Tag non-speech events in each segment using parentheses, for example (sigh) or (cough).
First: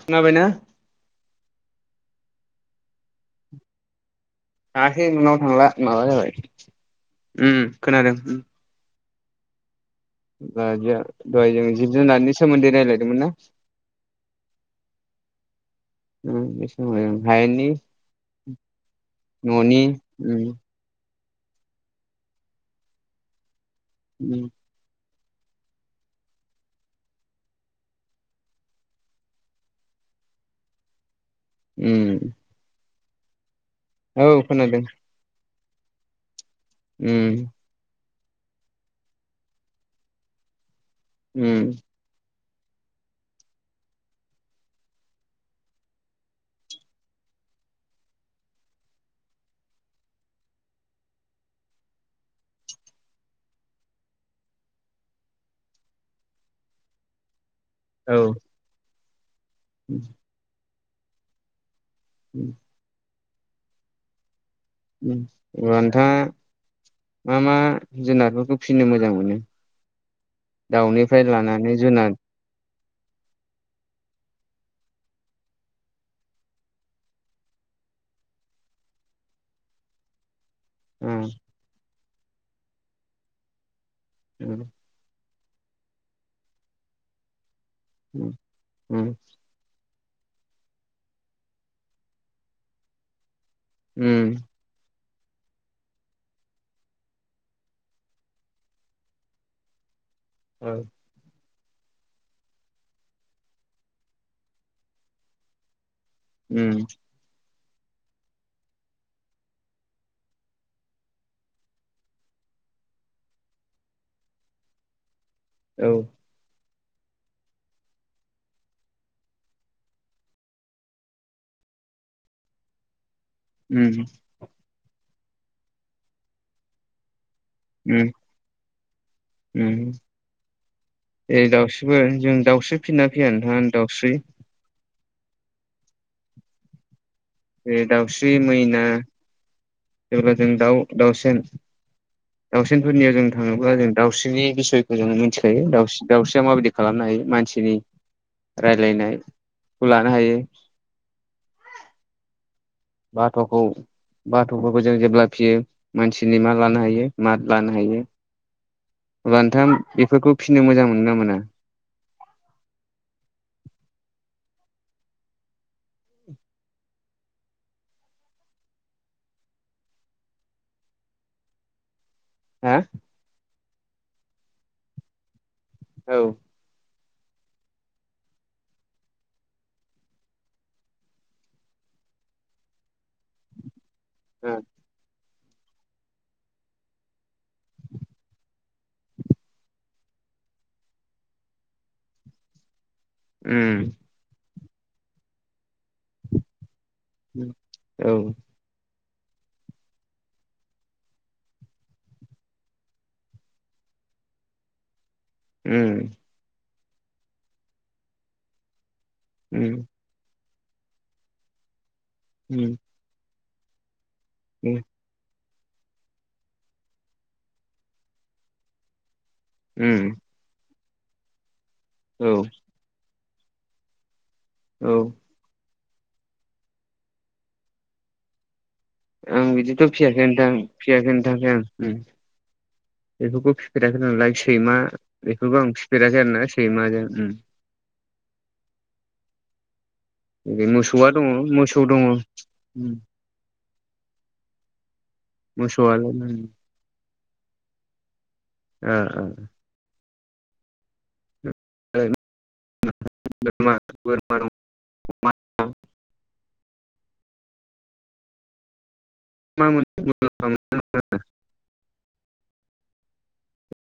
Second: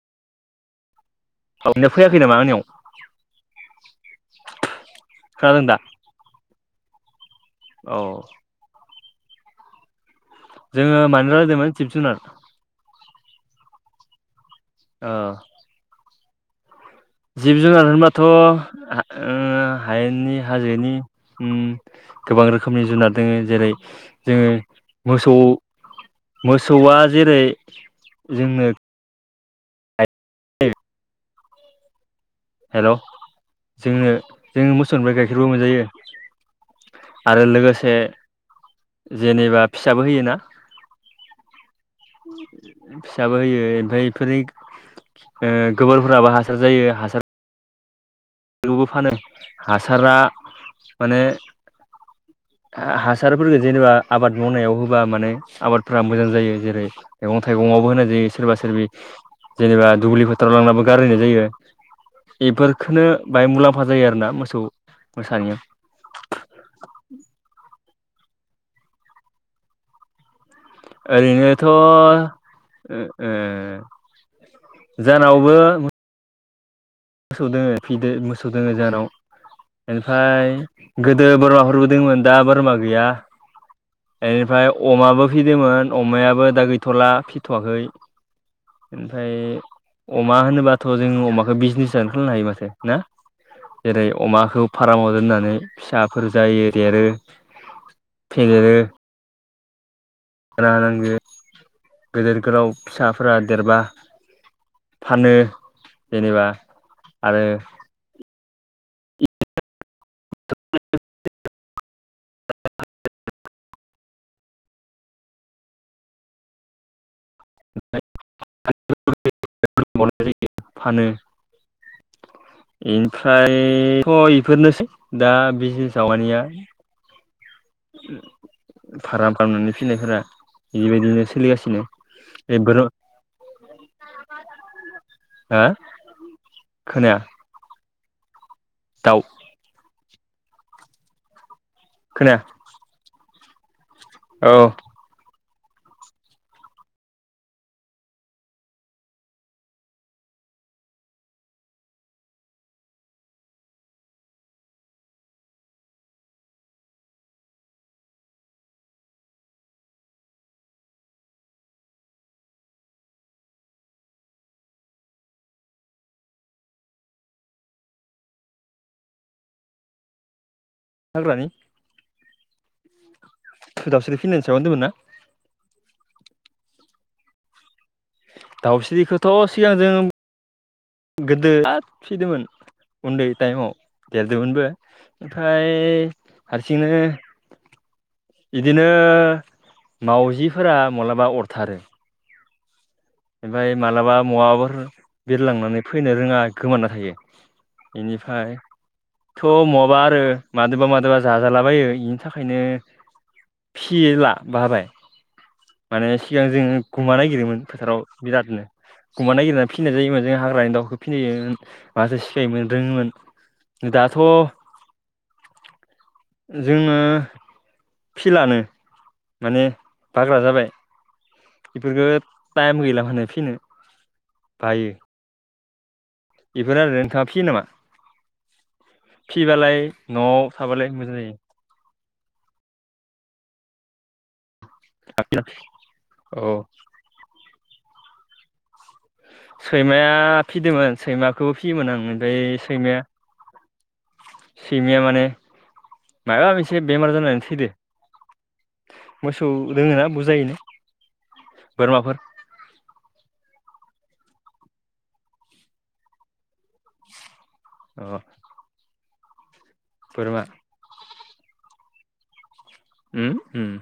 खोनाबायना? ननो फैयाखै नामा आनियाव? थाङाखै नोंनाव थांला माबा जाबाय उम औ खोनादों द जोङो मानो -दहाय जों रायलायदोंमोन जिब जुनार जुनारनि सोमोन्दै रायज्लायदोंमोन ना औ उम समाव जों जिब हायेननि -जुनार होनबाथ' ओ न'नि हायेननि उम हाजोनि गोबां रोखोमनि जुनार दोङो जेरै जोङो उम मोसौ मोसौआ जेरै जोंनो उम हेल' जोङो औ जोंङो खोनादों मोसौनिफ्राय गाइखेरबो मोनजायो उम आरो लोगोसे जेनेबा फिसाबो होयोना उम फिसाबो होयो ओमफ्राय बेफोरनि गोबोरफोराबो हासार जायो हासार बेखौबो फानो हासारा माने हासारफोरफोरखौ जेनेबा आबाद मावनायाव होबा माने आबादफ्रा मोजां जायो जेरै मैगं थाइगङावबो होनाय औ जायो सोरबा सोरबि जेनेबा उम दुब्लि फोथाराव लांनाबो गारहैनाय जायो बेफोरखोनो बाहाय मुलाम्फा जायो आरोना मोसौ ओ मोसानियाव नोंथाङा मा मा? जुनारफोरखौ फिसिनो मोजां मोनो दाउनिफ्राय लानानै जुनार ओरैनोथ' ए जानावबो मोसौ दोङो फिदो मोसौ दोङो जोंहानाव ओमफ्राय उम गोदो बोरमाफोरबो दोंमोन दा बोरमा गैया उम बेनिफ्राय अमाबो फिदोंमोन अमायाबो दा गैथ'ला फिथ'वाखै उम उम ओमफ्राय अमा होनोबाथ' जों अमाखौ बिजनेस जानो खालामनो हायो माथो ना जेरै उम अमाखौ फाराम नानै फिसाफोर जायो देरो फेदेरो ना औ नांग गेदेर गोलाव फिसाफोरा देरबा फानो जेनेबा उम आरो (unintelligible) औ (unintelligible) (unintelligible) नाय जायो फानो फम्रायथ' इफोरनोसै दा बिजनेस आानिया उ फाराम खालामामनानै फिनायफोरा बेबायदिनो ए सोलिगासिनो दाउस्रिबो जों बेफोर दाउस्रि फिनना फैया नोंथाङा दाउस्रि हा खोनाया दावसि्रि मैना दाउ जेब्ला जों दाउ दाउसेन खोनाया दाउसेनफोरनियाव जों थाङोब्ला जों दाउस्रिनि औ बिसयखौ जों मिथिखायो दाउस दाउस्रिया माबायदि खालामनो हायो मानसिनि रायलायनायखौ लानो हायो ज बाथ'खौ बाथ'फोरखौ जों जेब्ला फिसियो मानसिनि मा लानो हायो मा लानो हायो। अब्ला नोंथां बेफोरखौ फिसिनो मोजां मोनो ना मोना? ज हाग्रानि हो थु दाउस्रि फिनायनि सायाव‌ होनदोंमोन ना? औ दाउस्रिखौथ' सिगां जों गोदो फिसिदोंमोन उन्दै टाइमाव देरदोंमोनबो ओमफ्राय हारसिंनो बिदिनो मावजिफोरा माब्लाबा अरथारो ओमफ्राय उम मालाबा महाबाफोर बिरलांनानै फैनो रोङा गोमाना थायो औ बेनिफ्राय थ' माबा आरो मादोबा मादोबा जाजालाबायो बेनि थाखायनो। फिला बाबाय। उम माने सिगां जों गुमा नागिरोमोन फोथाराव बिरादनो गुमा नागिरनानै उम फिसिनाय जायोमोन जों हाग्रानि दाउखौ फिसिनायजायोमोन माथो सिखायोमोन उम रोङोमोन। दाथ' उम जोङो फिलानो माने उम बाग्रा जाबाय औ बेफोरफोरखौ टाइम गैला माने फिनो बायो औ बेफोर आरो नोंथाङा फियो नामा? आं फिबालाय बिदिथ' फियाखै न'आव नोंथां थाबालाय मोजां फियाखैनि जायो आं आं बेफोरखौ फिफेराखै‌ आं लाइट सैमा बेखौबो आं फिफेराखै आरो औ ना सैमाजों ओं सैमाया ओरै फिदोंमोन मोसौआ दङ सैमाखौबो मोसौ फियोमोन आं दङ ओमफ्राय उम सैमाया सैमाया माने मोसौआलाय उम मायाव आं ओ एसे बेमार जानानै थैदो मोसौ दोङोना बुरजायैनो (unintelligible) बोरमा दं‌ अमा दं औ मा (unintelligible) उ उम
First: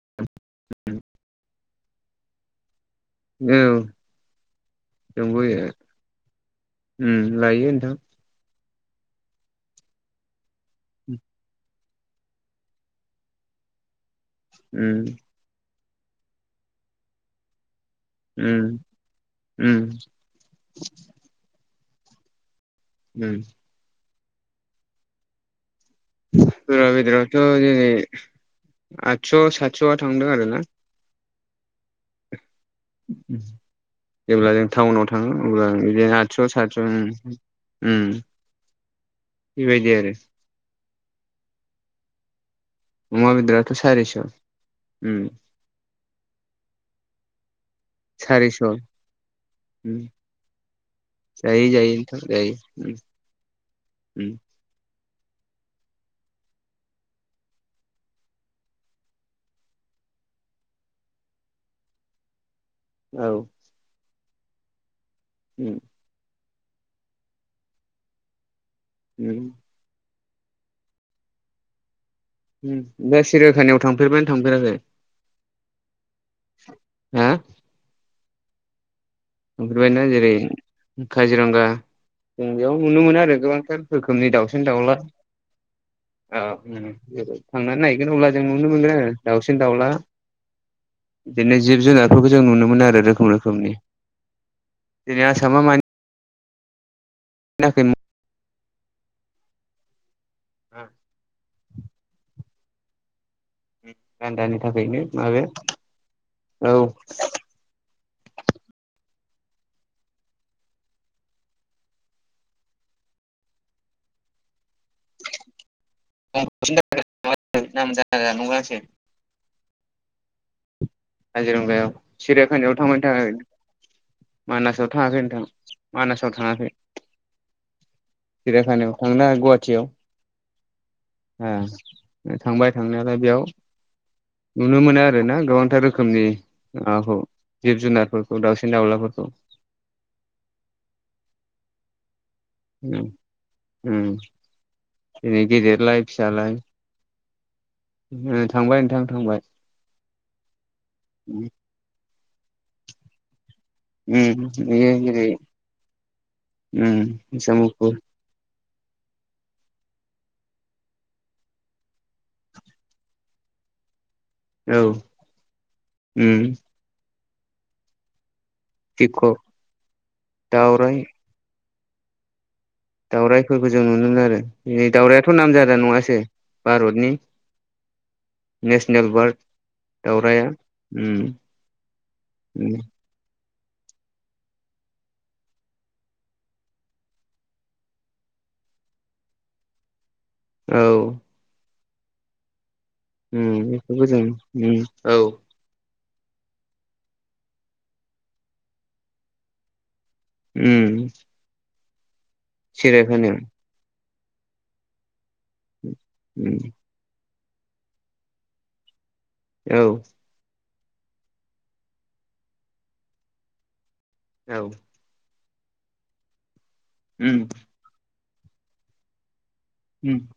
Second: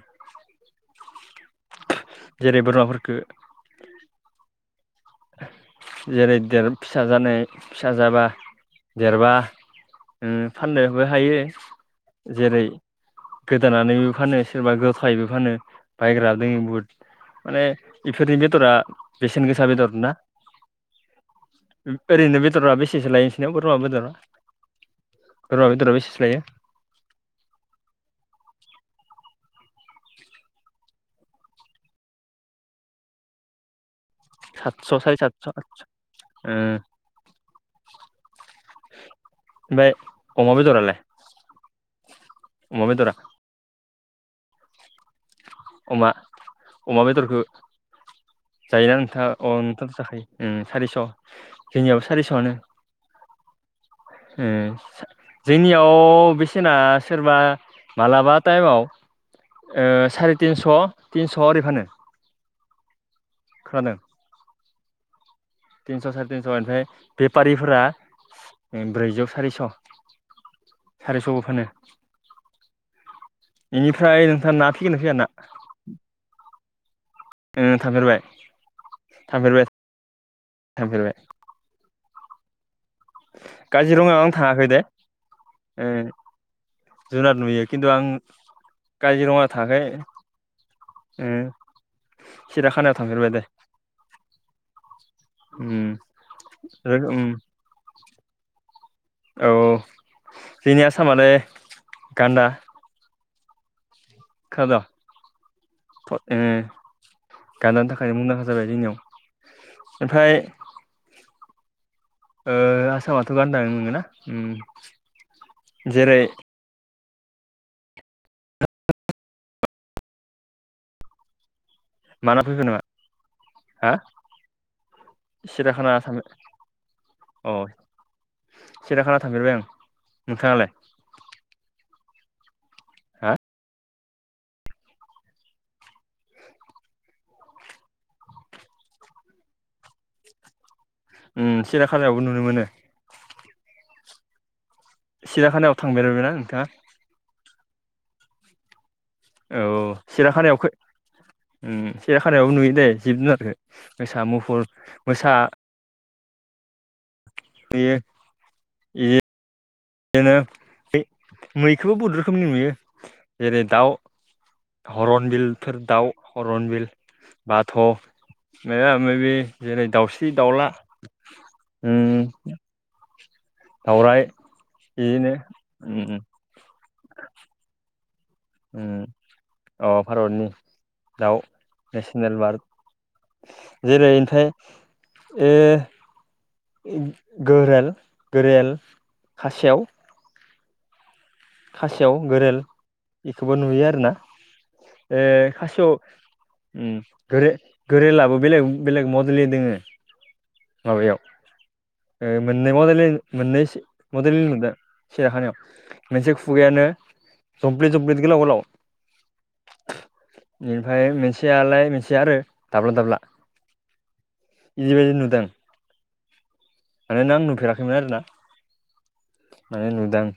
उम जेरै बोरमाफोरखौ औ जोंबो जेरै देर फिसा उम जानाय लायो फिसा नोंथां जाबा देरबा फाननोबो हायो जेरै गोदानानैबो फानो सोरबा उम गथायैबो फानो बायग्रा जोङो बुहुद माने इफोरनि बेदरा उम बेसेन गोसा उम बेदर ना ओरैनो बेदरा बेसेसो लायो उम नोंसोरनियाव बोरमा बेदरा बोरमा बेदरा बे बोरमा बेदरा थ' जोंनियाव आठस' साठ- स'आ थांदों आरो ना उ जेब्ला जों सातस' टाउनाव साराय थाङो सातस' अब्ला आदस' बिदिनो ओ आठस' सातस' उम उम बेबायदि ओमफाय आरो अमा बेदर अमा बेदराथ' सारिस' उम अमा अमा बेदरखौ सारिस' जायोना नोंथाङा अ नोंथांथ' जाखायो सारिस' जोंनियाबो सारिस'आनो उ उम जोंनियाव बिसेना सोरबा मालाबा टाइमाव ओ साराय तिनस' थिनस' ओरै फानो औ खोनादों उम तिनस' साराय तिनस' ओमफ्राय बेफारिफोरा ब्रैजौ उम सारिस' सारायस'बो फानो दा सिरियाखानायाव बेनिफ्राय थांफेरबायाना नोंथाङा ना थांफेराखै फिगोनना फैया ना हा ओं थांफेरबाय थांफेरबाय ना जेरै थांफेरबाय काजिरंगा जों बेयाव नुनो मोनो आरो गोबांथार काजिरङायाव आं रोखोमनि दाउसिन थाङाखै दे दाउला ओ औ नंगौ जुनार जरै नुयो थांनानै खिन्थु आं नायगोन अब्ला जों नुनो मोनगोन काजिरङा दाउसिन थाङाखै दाउला ओ बिदिनो जिब जुनारफोरखौ जों नुनो मोनो सिराखानायाव आरो थांफेरबाय रोखोम दे रोखोमनि दिनै आसाम मानि उम उम थाखाय औ जोंनि आसामालाय गान्दा गान्दानि थाखायनो माबे थ' ओ गान्दानि थाखायनो मुंदांखा जाबाय जोंनियाव ओमफ्राय ओ आसामावथ' गानदा नुनो मोनो ना उम जेरै नामजादा नंगो आसो- (unintelligible) काजिरंगायाव माना फैखो सिरियाखानायावथ' नामा थांबायनो थाखायो हा मानासाव थाङाखै नोंथां मानासाव थाङाखै औ सिरियाखानायाव थांना गुवाहाटियाव नोंथाङालाय ओ थांबाय थांनायालाय हा बेयाव नुनो मोनो आरो ना गोबांथार रोखोमनि माबाखौ जिब जुनारफोरखौ दाउसिन दाउलाफोरखौ उम सिरियाखानायावबो नुनो मोनो उम उम जेरै सिराखानायाव गेदेरलाय थांफेरबायना फिसालाय नोंथाङा ओ थांबाय नोंथां थांबाय औ औ सिराखानायाव खै उम सिराखानायावबो नुयो दै जिब जुनारखो उम मोसा मुफुर बेयो जेरै मोसा उम मोसा मुफुर ए दिनो मै मैखौबो बहुत रोखोमनि नुयो जेरै दाउ औ हर'न बिलफोर दाउ उम हर'न बिल बाथ' मायबा मायबि पिक' जेरै दाउस्रि दाउला दाउराइ उम दाउरायाइफोरखौ जों नुनो दावराइ मोनो आरो जेरै दाउरायथ' बिदिनो नाम जादा उम नङासै भारतनि नेसनेल उम बार्ड अ दाउराया भारतनि उम दाउ नेसनेल बार्द उम जेरै इनथाय ए गोरेल गोरेल खासेव औ खासेव गोरेल इखौबो उम नुयो बेखौबो आरोना जों उम औ ओ खासेव उम गोरेल गोरेलाबो बेलेग बेलेग मडेलनि दोङो उम माबायाव ओ मोननै सेरेब मडेलनि होनो मोननै सि मडेलनि नुदों सिरिखानायाव मोनसे उम खुगायानो जमफ्लिद जमफ्लिद गोलाव गोलाव औ इनिफ्राय मोनसेयालाय मोनसे आरो दाब्ला दाब्ला औ इदिबायदि नुदों उम मानोना आं नुफेराखैमोन आरो ना माने उम नूदों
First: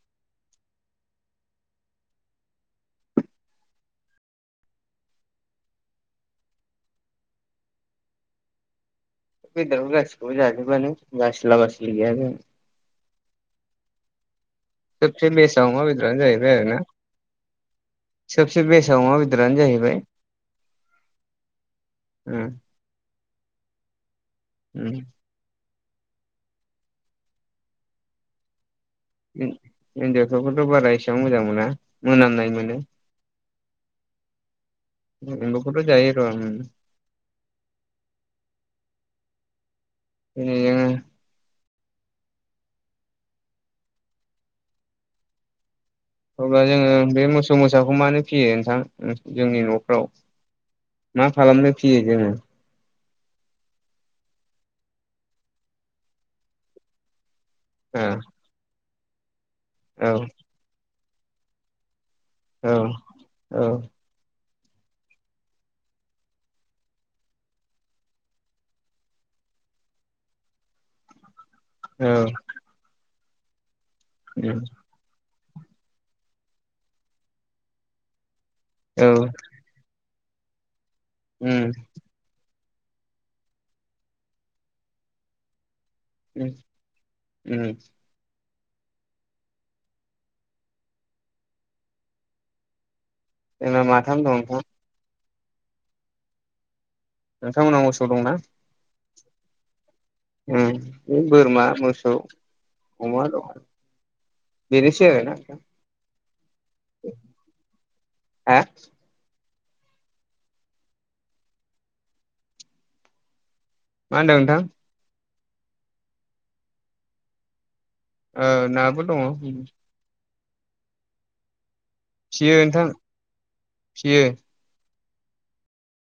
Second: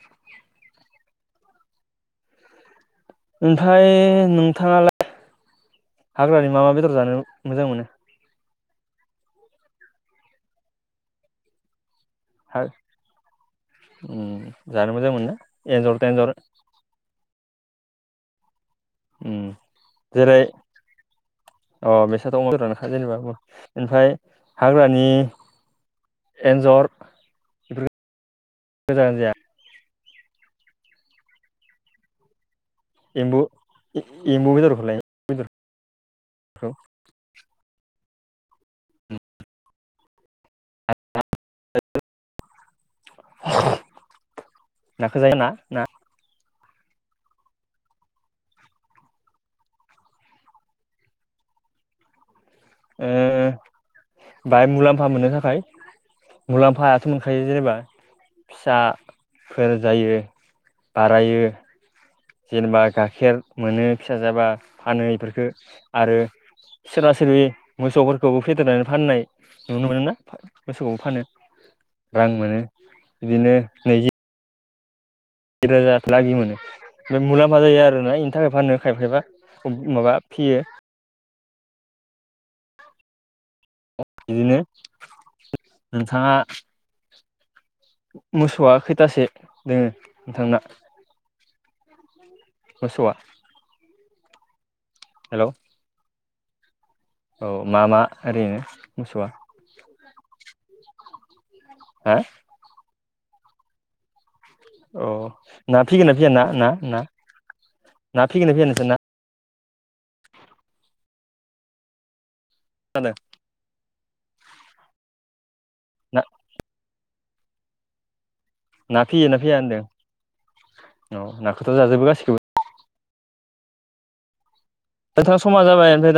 ओमफाय नोंथाङालाय हाग्रानि मा मा बेदर जानो मोजां मोनो बेदरखौ गसिखौबो जाजोबोआनो बासिला बासिलि गैया बेयाव हा उम जानो मोजां मोनो सबसे ना बेसाव अमा एन्जर बेदरानो तेन्जर जाहैबाय आरोना उम जेरै अ बेेसाथ' उम अजुर नखा जेनेबा ओमफ्राय हाग्रानि उम एन्जर बेफोर मोजां जाया (unintelligible) हिनजावफोरखौथ' बारा एसेबां मोजां मोना मोनामनाय मोनो एम्बु एम्ब एम्बु खौथ' जायो र'आङो एयो नाखौ जायो ना ना अब्ला जोङो बे मोसौ मोसाखौ मानो फियो नोंथां ओ जोंनि न'फ्राव मा खालामनो फियो जोंङो ए बाहाय मुलाम्फा मोननो थाखाय मुलाम्फायाथ' आखायो जेनेबा ओ फिसा फोर जायो औ बाराययो औ जेनेबा गाइखेर औ मोनो फिसा जाबा फानो इफोरखौो आरो सोरबा सोरि मोसौफोरखौबो फेदेरनानै फाननाय नुनो मोनो ना मोसौबो फानो औ रां मोनो बिदिनो नै उम द रोजा लागि मोनो बेम मुलाम्फा जायो आरोना इनि थाखाय फाननो खायफा औ खायफा उम माबा फियो उम बिदिनो नोंथाङा उम (unintelligible) उम मोसौआ खैथासो दोङो नोंथांना मोसौआ जोंना माथाम दं हेल' औ मा नोंथांमोननाव मा मोसौ ओरैनो मोसौआ उ बे बोरमा मोसौ हा अमा दं अ बेनोसै आरोना नोंथां ना फिगोना फैय ना ना ना ना फिगोननो फैयानोोंसै ना जानो मा होनदों नोंथां। ना ओ ना नाबो दङ फैयोना फैया होनदों औ नाखौथ' जाजोबो गासिखौबो जयो नोंथां समा जाबाय ओमफ्राय द-